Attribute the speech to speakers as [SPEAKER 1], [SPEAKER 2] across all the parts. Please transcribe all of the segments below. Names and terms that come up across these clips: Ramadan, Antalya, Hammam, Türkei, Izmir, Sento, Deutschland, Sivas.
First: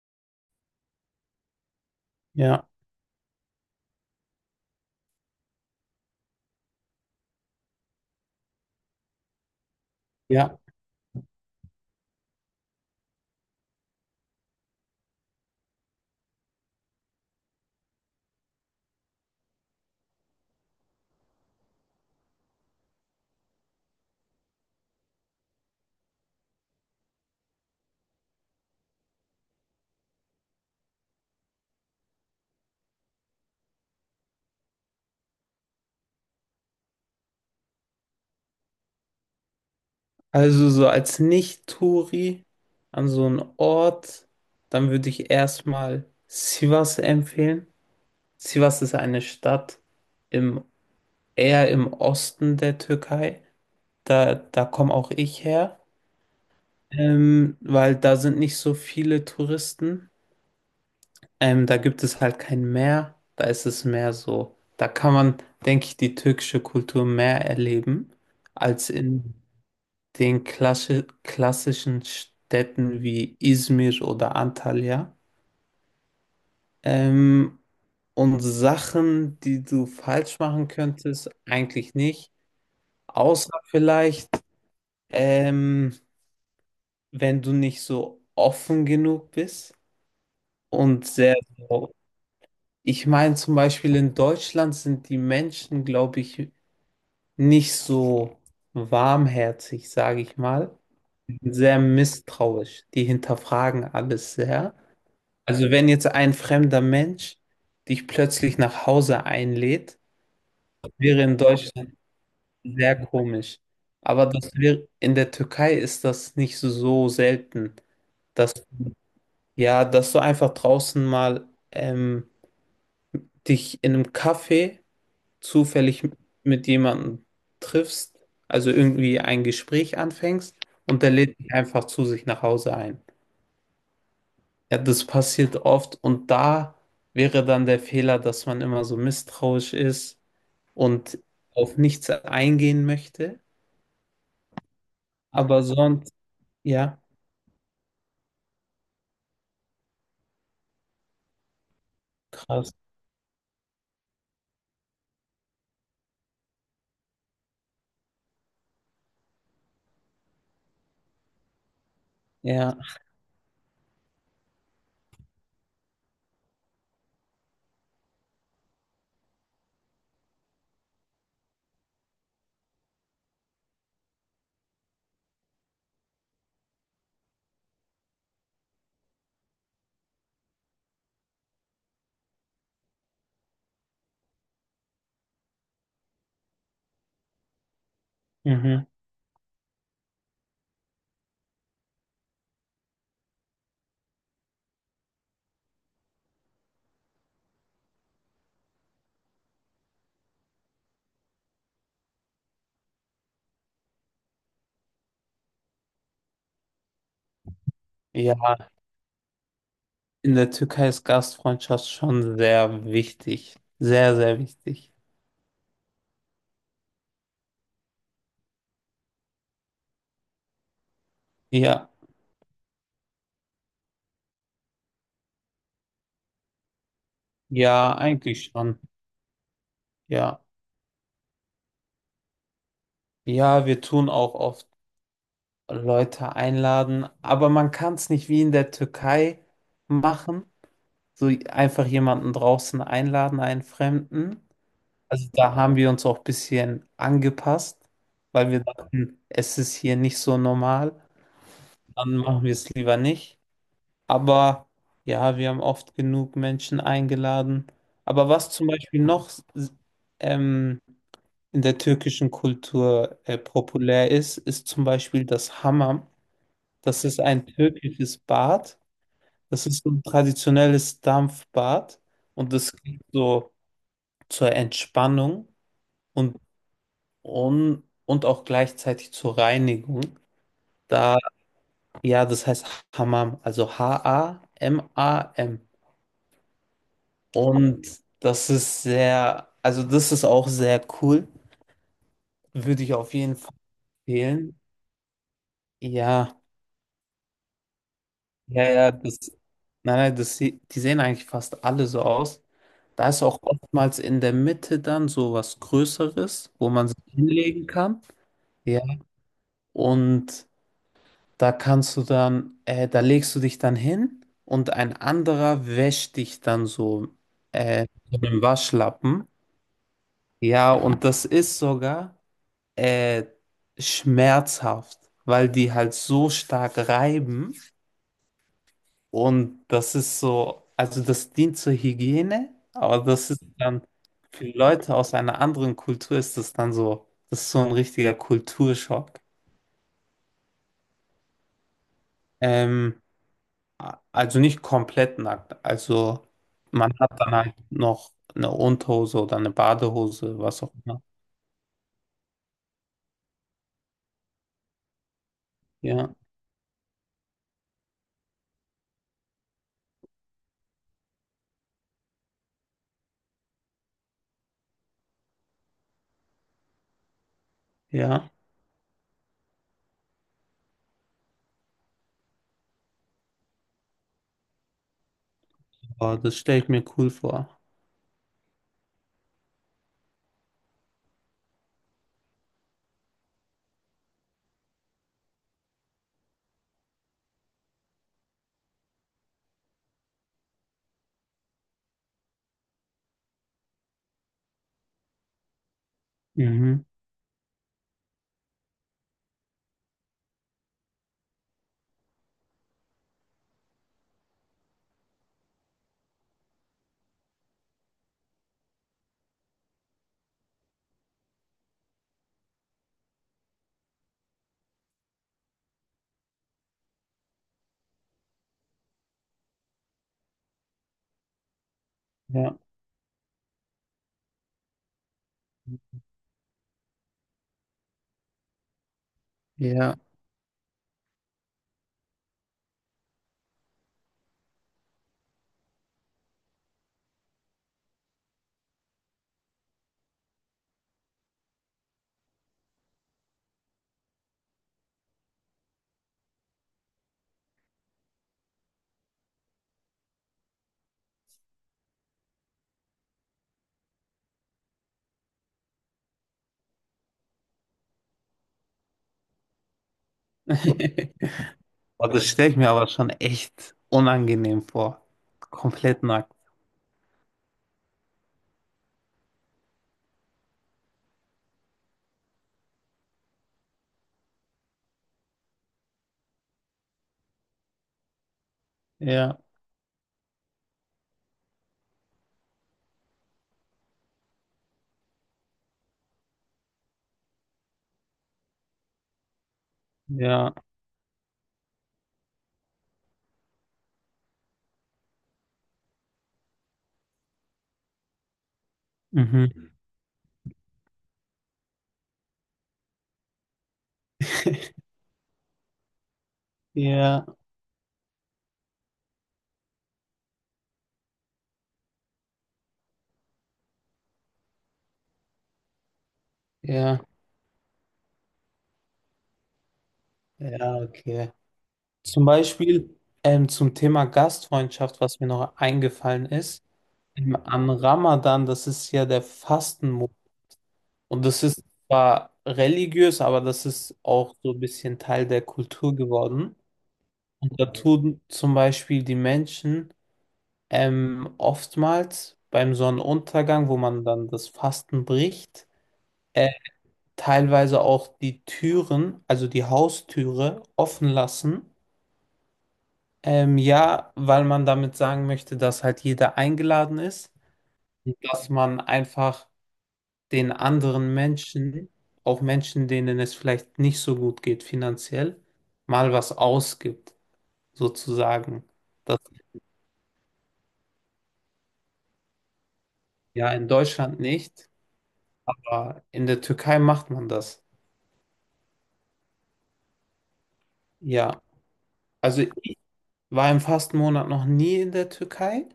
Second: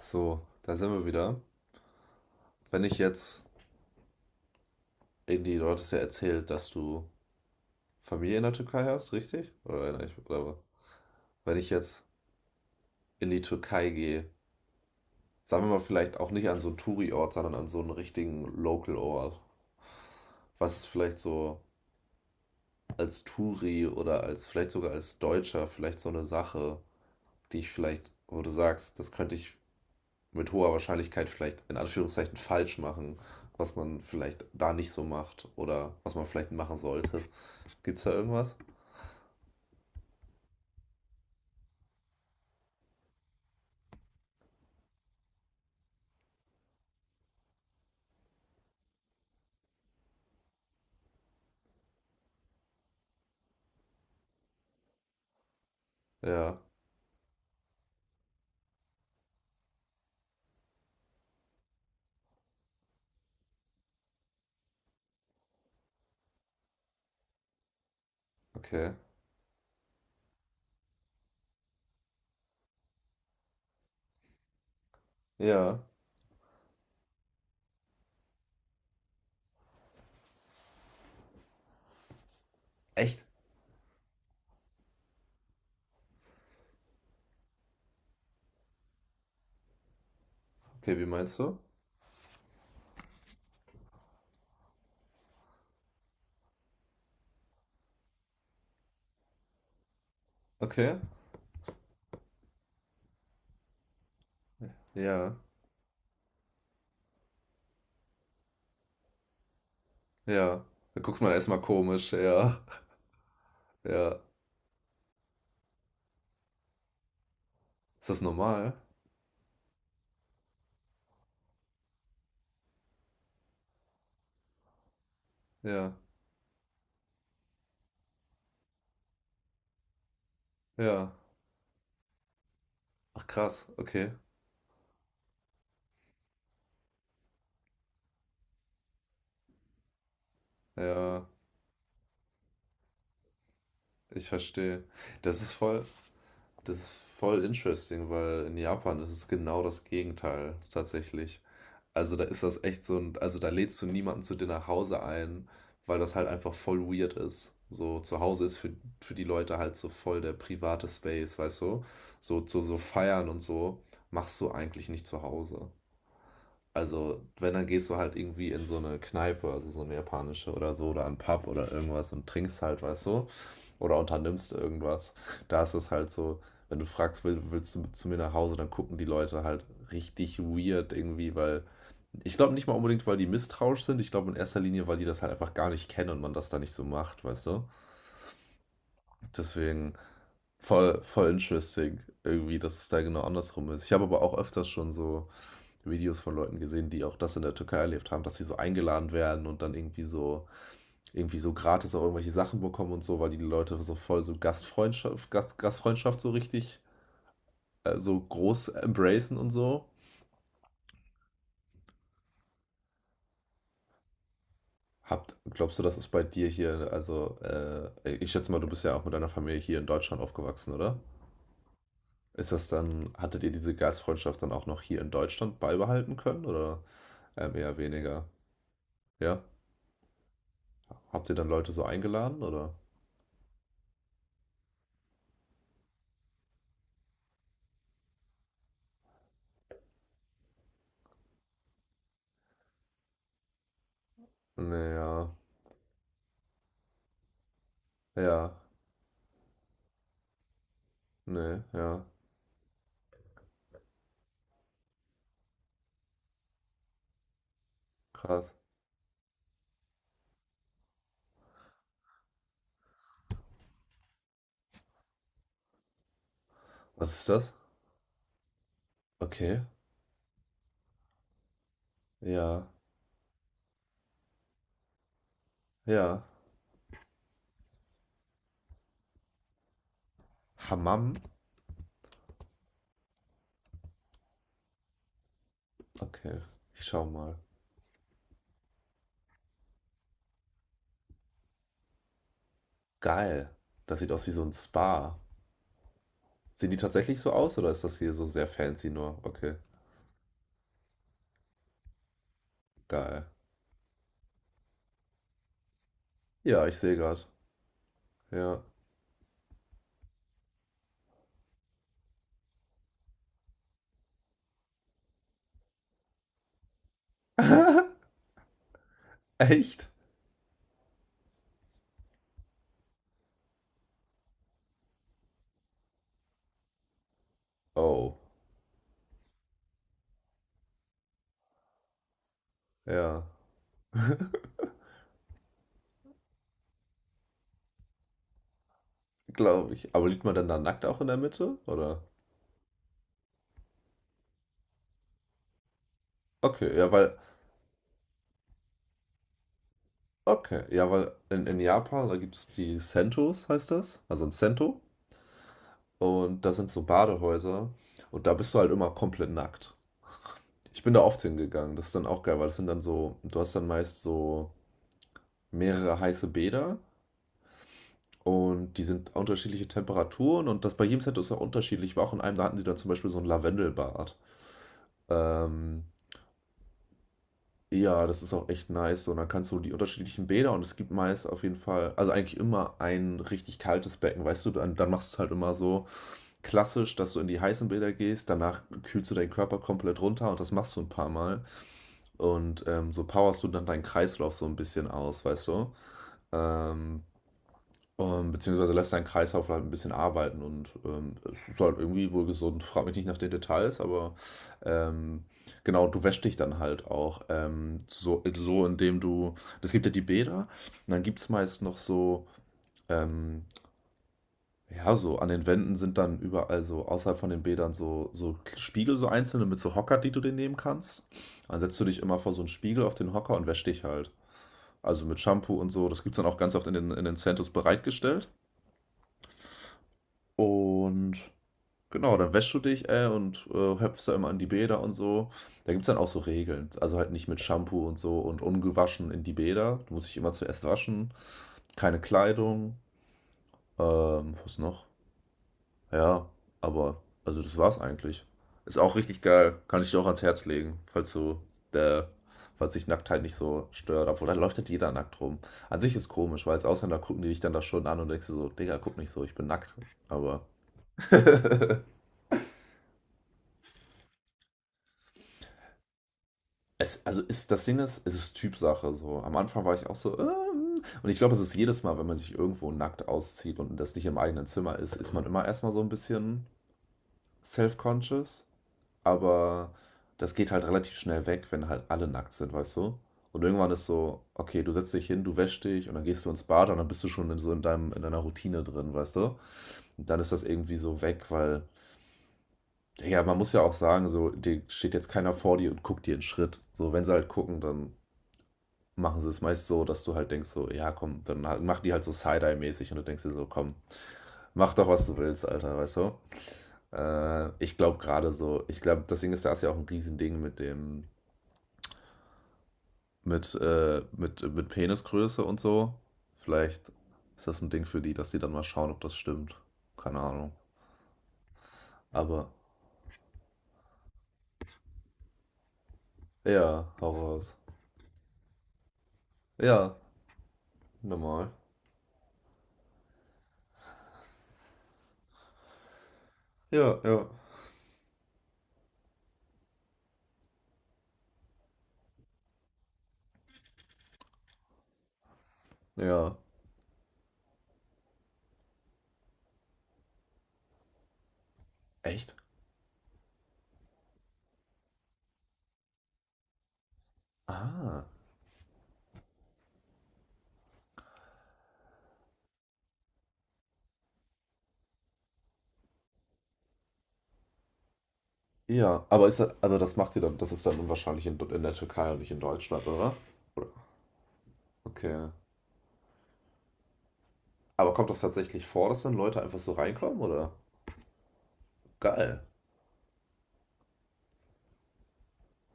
[SPEAKER 1] So, da sind wir wieder.
[SPEAKER 2] Ja,
[SPEAKER 1] Wenn ich jetzt, irgendwie du hattest ja erzählt, dass du Familie in der Türkei hast, richtig? Oder, oder
[SPEAKER 2] ja.
[SPEAKER 1] wenn ich jetzt in die Türkei gehe, sagen wir mal vielleicht auch nicht an so einen Touri-Ort, sondern an so einen richtigen Local-Ort. Was ist vielleicht so als Touri oder als vielleicht sogar als Deutscher vielleicht so eine Sache, die ich vielleicht, wo du sagst, das könnte ich mit hoher Wahrscheinlichkeit vielleicht in Anführungszeichen falsch machen, was man vielleicht da nicht so macht oder was man vielleicht machen sollte. Gibt's da irgendwas?
[SPEAKER 2] Also so als Nicht-Touri an so einen Ort, dann würde ich erstmal Sivas empfehlen. Sivas ist eine Stadt im, eher im Osten der Türkei. Da komme auch ich her,
[SPEAKER 1] Ja,
[SPEAKER 2] weil da sind nicht so viele Touristen. Da gibt es halt kein Meer. Da ist es mehr so. Da kann man, denke ich, die türkische Kultur mehr erleben als
[SPEAKER 1] okay.
[SPEAKER 2] in den klassischen Städten wie Izmir oder Antalya.
[SPEAKER 1] Ja.
[SPEAKER 2] Ähm, und Sachen, die du falsch machen könntest, eigentlich nicht.
[SPEAKER 1] Echt?
[SPEAKER 2] Außer vielleicht, ähm, wenn du nicht so offen genug bist
[SPEAKER 1] Okay,
[SPEAKER 2] und
[SPEAKER 1] wie
[SPEAKER 2] sehr
[SPEAKER 1] meinst du?
[SPEAKER 2] so. Ich meine, zum Beispiel in Deutschland sind die Menschen, glaube ich, nicht so warmherzig, sage ich mal,
[SPEAKER 1] Okay.
[SPEAKER 2] sehr misstrauisch. Die hinterfragen alles sehr.
[SPEAKER 1] Ja.
[SPEAKER 2] Also wenn jetzt ein fremder Mensch dich plötzlich nach Hause einlädt,
[SPEAKER 1] Ja. Da guckt
[SPEAKER 2] wäre
[SPEAKER 1] man
[SPEAKER 2] in
[SPEAKER 1] erstmal
[SPEAKER 2] Deutschland
[SPEAKER 1] komisch, ja.
[SPEAKER 2] sehr komisch.
[SPEAKER 1] Ja.
[SPEAKER 2] Aber das wäre, in der Türkei ist das nicht so selten,
[SPEAKER 1] Ist das
[SPEAKER 2] dass
[SPEAKER 1] normal?
[SPEAKER 2] ja, dass du einfach draußen mal dich in einem Café
[SPEAKER 1] Ja.
[SPEAKER 2] zufällig mit jemandem triffst, also irgendwie ein Gespräch anfängst und der
[SPEAKER 1] Ja.
[SPEAKER 2] lädt dich einfach zu sich nach Hause ein.
[SPEAKER 1] Ach krass, okay.
[SPEAKER 2] Ja, das passiert oft und da wäre dann der Fehler, dass man immer so misstrauisch ist und
[SPEAKER 1] Ja,
[SPEAKER 2] auf nichts eingehen möchte.
[SPEAKER 1] ich verstehe. Das ist
[SPEAKER 2] Aber
[SPEAKER 1] voll,
[SPEAKER 2] sonst,
[SPEAKER 1] das ist
[SPEAKER 2] ja,
[SPEAKER 1] voll interesting, weil in Japan ist es genau das Gegenteil tatsächlich. Also da ist das
[SPEAKER 2] krass.
[SPEAKER 1] echt so ein, also da lädst du niemanden zu dir nach Hause ein, weil das halt einfach voll weird ist. So zu Hause ist für die Leute halt so voll der private Space, weißt du? So, so,
[SPEAKER 2] Ja,
[SPEAKER 1] so feiern und so machst du eigentlich nicht zu Hause. Also wenn, dann gehst du halt irgendwie in so eine Kneipe, also so eine japanische oder so, oder einen Pub oder irgendwas und trinkst halt, weißt du? Oder unternimmst irgendwas. Da ist es halt so, wenn du fragst, willst du zu mir nach Hause, dann gucken die Leute halt richtig weird irgendwie, weil ich glaube nicht mal unbedingt, weil die misstrauisch sind. Ich glaube in erster Linie, weil die das halt einfach gar nicht kennen und man das da nicht so macht, weißt du?
[SPEAKER 2] mhm.
[SPEAKER 1] Deswegen voll interesting irgendwie, dass es da genau andersrum ist. Ich habe aber auch öfters schon so Videos von Leuten gesehen, die auch das in der Türkei erlebt haben, dass sie so eingeladen werden und dann irgendwie so gratis auch irgendwelche Sachen bekommen und so, weil die Leute so voll so Gastfreundschaft so richtig so groß
[SPEAKER 2] Ja,
[SPEAKER 1] embracen und so.
[SPEAKER 2] in der Türkei ist Gastfreundschaft schon sehr wichtig. Sehr, sehr wichtig.
[SPEAKER 1] Habt glaubst du, das ist bei dir hier, also ich schätze mal, du bist ja auch mit deiner Familie hier in Deutschland aufgewachsen, oder?
[SPEAKER 2] Ja,
[SPEAKER 1] Ist das dann, hattet ihr diese Gastfreundschaft dann auch noch hier in Deutschland beibehalten können oder eher
[SPEAKER 2] ja,
[SPEAKER 1] weniger?
[SPEAKER 2] eigentlich schon.
[SPEAKER 1] Ja?
[SPEAKER 2] Ja,
[SPEAKER 1] Habt ihr dann Leute so eingeladen oder?
[SPEAKER 2] ja, wir tun auch oft Leute einladen, aber man kann es nicht wie in der Türkei machen, so einfach jemanden draußen einladen, einen Fremden.
[SPEAKER 1] Nee,
[SPEAKER 2] Also
[SPEAKER 1] ja,
[SPEAKER 2] da haben wir uns auch ein bisschen angepasst, weil
[SPEAKER 1] ja,
[SPEAKER 2] wir dachten, es ist hier nicht so normal,
[SPEAKER 1] nee, ja,
[SPEAKER 2] dann machen wir es lieber nicht. Aber ja, wir haben oft genug Menschen eingeladen. Aber was
[SPEAKER 1] krass.
[SPEAKER 2] zum Beispiel noch ähm, in der türkischen Kultur populär ist, ist zum Beispiel das Hammam. Das
[SPEAKER 1] Was
[SPEAKER 2] ist
[SPEAKER 1] ist
[SPEAKER 2] ein
[SPEAKER 1] das?
[SPEAKER 2] türkisches Bad.
[SPEAKER 1] Okay,
[SPEAKER 2] Das ist so ein traditionelles Dampfbad und
[SPEAKER 1] ja,
[SPEAKER 2] das geht so zur Entspannung
[SPEAKER 1] ja.
[SPEAKER 2] und, und auch gleichzeitig zur Reinigung.
[SPEAKER 1] Hammam?
[SPEAKER 2] Da, ja, das heißt Hammam, also Hamam.
[SPEAKER 1] Okay, ich schau mal.
[SPEAKER 2] Und das ist sehr, also das ist auch sehr cool. Würde ich auf jeden
[SPEAKER 1] Geil.
[SPEAKER 2] Fall
[SPEAKER 1] Das sieht aus wie so ein
[SPEAKER 2] empfehlen.
[SPEAKER 1] Spa.
[SPEAKER 2] Ja,
[SPEAKER 1] Sehen die tatsächlich so aus oder ist das hier so sehr
[SPEAKER 2] ja,
[SPEAKER 1] fancy
[SPEAKER 2] ja,
[SPEAKER 1] nur?
[SPEAKER 2] das,
[SPEAKER 1] Okay.
[SPEAKER 2] nein, nein, das, die sehen eigentlich fast alle so aus. Da ist
[SPEAKER 1] Geil.
[SPEAKER 2] auch oftmals in der Mitte dann so was Größeres,
[SPEAKER 1] Ja,
[SPEAKER 2] wo
[SPEAKER 1] ich
[SPEAKER 2] man
[SPEAKER 1] sehe
[SPEAKER 2] sich
[SPEAKER 1] gerade.
[SPEAKER 2] hinlegen kann.
[SPEAKER 1] Ja.
[SPEAKER 2] Ja. Und da legst du dich dann hin und ein anderer wäscht dich dann so mit einem Waschlappen.
[SPEAKER 1] Echt?
[SPEAKER 2] Ja, und das ist sogar äh, schmerzhaft, weil die halt so stark reiben
[SPEAKER 1] Oh,
[SPEAKER 2] und das ist so, also das dient zur Hygiene, aber
[SPEAKER 1] ja,
[SPEAKER 2] das ist dann, für Leute aus einer anderen Kultur ist das dann so, das ist so ein richtiger Kulturschock.
[SPEAKER 1] glaube ich. Aber liegt man dann da nackt auch in der Mitte, oder?
[SPEAKER 2] Ähm, Also nicht komplett nackt. Also
[SPEAKER 1] Okay, ja,
[SPEAKER 2] man hat
[SPEAKER 1] weil,
[SPEAKER 2] dann halt noch eine Unterhose oder eine Badehose, was
[SPEAKER 1] okay,
[SPEAKER 2] auch
[SPEAKER 1] ja,
[SPEAKER 2] immer.
[SPEAKER 1] weil in Japan, da gibt es die Sentos, heißt das, also ein Sento,
[SPEAKER 2] Ja,
[SPEAKER 1] und das sind so Badehäuser, und da bist du halt immer komplett nackt. Ich bin da oft hingegangen, das ist dann auch geil, weil das sind dann so, du hast dann meist so mehrere heiße Bäder.
[SPEAKER 2] ja.
[SPEAKER 1] Und die sind unterschiedliche Temperaturen und das bei jedem Set ist auch unterschiedlich. Ich war auch in einem, da hatten sie dann zum Beispiel so ein Lavendelbad. Ähm,
[SPEAKER 2] Aber das stelle ich mir cool vor.
[SPEAKER 1] ja, das ist auch echt nice. So, und dann kannst du die unterschiedlichen Bäder und es gibt meist auf jeden Fall, also eigentlich immer ein richtig kaltes Becken, weißt du, dann machst du es halt immer so klassisch, dass du in die heißen Bäder gehst, danach kühlst du deinen Körper komplett runter und das machst du ein paar Mal. Und so powerst du dann deinen Kreislauf so ein bisschen aus, weißt du.
[SPEAKER 2] Mhm.
[SPEAKER 1] Ähm, beziehungsweise lässt deinen Kreislauf halt ein bisschen arbeiten und, es ist halt irgendwie wohl gesund. Frag mich nicht nach den Details, aber, ähm, genau, du wäschst dich dann halt auch, so so. Indem du es gibt ja die Bäder und dann gibt's meist noch so, ähm ja, so an den Wänden sind dann überall so außerhalb von den Bädern so so Spiegel, so einzelne mit so Hocker, die du dir nehmen kannst. Dann setzt du dich immer vor so einen
[SPEAKER 2] Ja,
[SPEAKER 1] Spiegel auf den Hocker und wäschst dich halt. Also, mit Shampoo und so. Das gibt's dann auch ganz oft in den Centers bereitgestellt
[SPEAKER 2] ja.
[SPEAKER 1] und genau, dann wäschst du dich, höpfst da immer an die Bäder und so. Da gibt's dann auch so Regeln. Also halt nicht mit Shampoo und so und ungewaschen in die Bäder. Du musst dich immer zuerst waschen. Keine Kleidung. Was noch? Ja, aber, also das war's eigentlich. Ist auch richtig geil. Kann ich dir auch ans Herz legen, falls der, falls dich Nacktheit nicht so stört. Obwohl, da läuft halt jeder nackt rum. An sich ist komisch, weil als Ausländer gucken die dich dann da schon an und denkst du so, Digga, guck nicht so, ich bin nackt. Aber.
[SPEAKER 2] Aber das stelle ich mir aber schon echt unangenehm vor. Komplett nackt.
[SPEAKER 1] Es, also ist, das Ding ist, es ist Typsache so. Am Anfang war ich auch so, und ich glaube, es ist jedes Mal, wenn man sich irgendwo nackt auszieht und das nicht im eigenen Zimmer ist, ist man immer erstmal so ein bisschen self-conscious.
[SPEAKER 2] Ja,
[SPEAKER 1] Aber das geht halt relativ schnell weg, wenn halt alle nackt sind, weißt du? Und irgendwann ist so, okay, du setzt dich hin, du wäschst dich und dann gehst du ins Bad und dann bist du schon in so in in deiner Routine drin, weißt du? Und dann ist das
[SPEAKER 2] ja.
[SPEAKER 1] irgendwie so weg, weil, ja, man muss ja auch sagen, so, dir steht jetzt keiner vor dir und guckt dir einen Schritt. So, wenn sie halt gucken, dann machen sie es meist
[SPEAKER 2] Mhm.
[SPEAKER 1] so, dass du halt denkst so, ja komm, dann mach die halt so Side-Eye-mäßig und du denkst dir so, komm, mach doch, was du willst, Alter, weißt du?
[SPEAKER 2] Ja,
[SPEAKER 1] Ich glaube gerade so, ich glaube, deswegen ist das ja auch ein Riesending mit mit Penisgröße und so. Vielleicht
[SPEAKER 2] ja,
[SPEAKER 1] ist das ein Ding für die, dass die dann mal schauen, ob das stimmt. Keine Ahnung.
[SPEAKER 2] ja, okay. Zum
[SPEAKER 1] Aber,
[SPEAKER 2] Beispiel, zum Thema Gastfreundschaft, was mir noch eingefallen ist.
[SPEAKER 1] ja, hau raus.
[SPEAKER 2] Am Ramadan, das ist ja der
[SPEAKER 1] Ja,
[SPEAKER 2] Fastenmonat. Und das
[SPEAKER 1] normal.
[SPEAKER 2] ist zwar religiös, aber das ist auch so ein bisschen Teil der Kultur geworden.
[SPEAKER 1] Ja, ja.
[SPEAKER 2] Und da tun zum Beispiel die Menschen oftmals beim Sonnenuntergang, wo man dann das Fasten bricht,
[SPEAKER 1] Ja.
[SPEAKER 2] äh, teilweise auch die Türen, also die Haustüre, offen lassen.
[SPEAKER 1] Echt?
[SPEAKER 2] Ja, weil man damit sagen möchte, dass halt jeder eingeladen ist
[SPEAKER 1] Ah.
[SPEAKER 2] und dass man einfach den anderen Menschen, auch Menschen, denen es vielleicht nicht so gut geht finanziell, mal was ausgibt, sozusagen.
[SPEAKER 1] Ja,
[SPEAKER 2] Das
[SPEAKER 1] also das macht ihr dann, das ist dann wahrscheinlich in der Türkei und nicht in Deutschland, oder?
[SPEAKER 2] ja
[SPEAKER 1] Oder?
[SPEAKER 2] in Deutschland nicht,
[SPEAKER 1] Okay.
[SPEAKER 2] aber in der Türkei macht man das.
[SPEAKER 1] Aber kommt das tatsächlich vor, dass dann Leute einfach so reinkommen, oder?
[SPEAKER 2] Ja, also
[SPEAKER 1] Geil.
[SPEAKER 2] ich war im Fastenmonat noch nie in der Türkei,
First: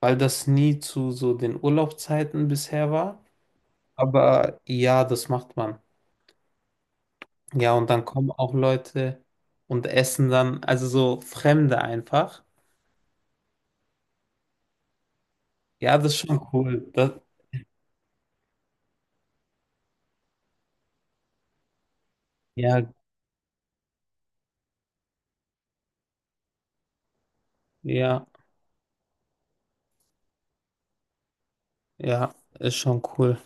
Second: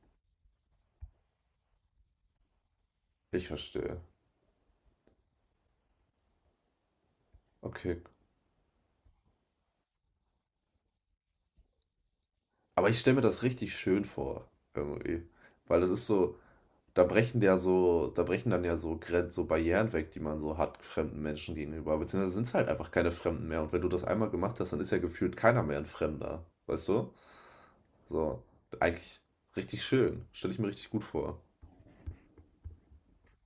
[SPEAKER 2] weil das nie zu so den Urlaubszeiten bisher war.
[SPEAKER 1] Ich verstehe.
[SPEAKER 2] Aber ja, das macht man. Ja, und
[SPEAKER 1] Okay.
[SPEAKER 2] dann kommen auch Leute und essen dann, also so Fremde einfach.
[SPEAKER 1] Aber ich stelle mir das richtig schön vor, irgendwie. Weil das
[SPEAKER 2] Ja,
[SPEAKER 1] ist
[SPEAKER 2] das ist
[SPEAKER 1] so,
[SPEAKER 2] schon cool. Das,
[SPEAKER 1] da brechen dann ja so Grenzen, so Barrieren weg, die man so hat fremden Menschen gegenüber. Beziehungsweise sind es halt
[SPEAKER 2] ja,
[SPEAKER 1] einfach keine Fremden mehr. Und wenn du das einmal gemacht hast, dann ist ja gefühlt keiner mehr ein Fremder. Weißt du?
[SPEAKER 2] Ja,
[SPEAKER 1] So, eigentlich richtig schön. Stelle ich mir richtig gut vor.
[SPEAKER 2] ja, ist schon cool.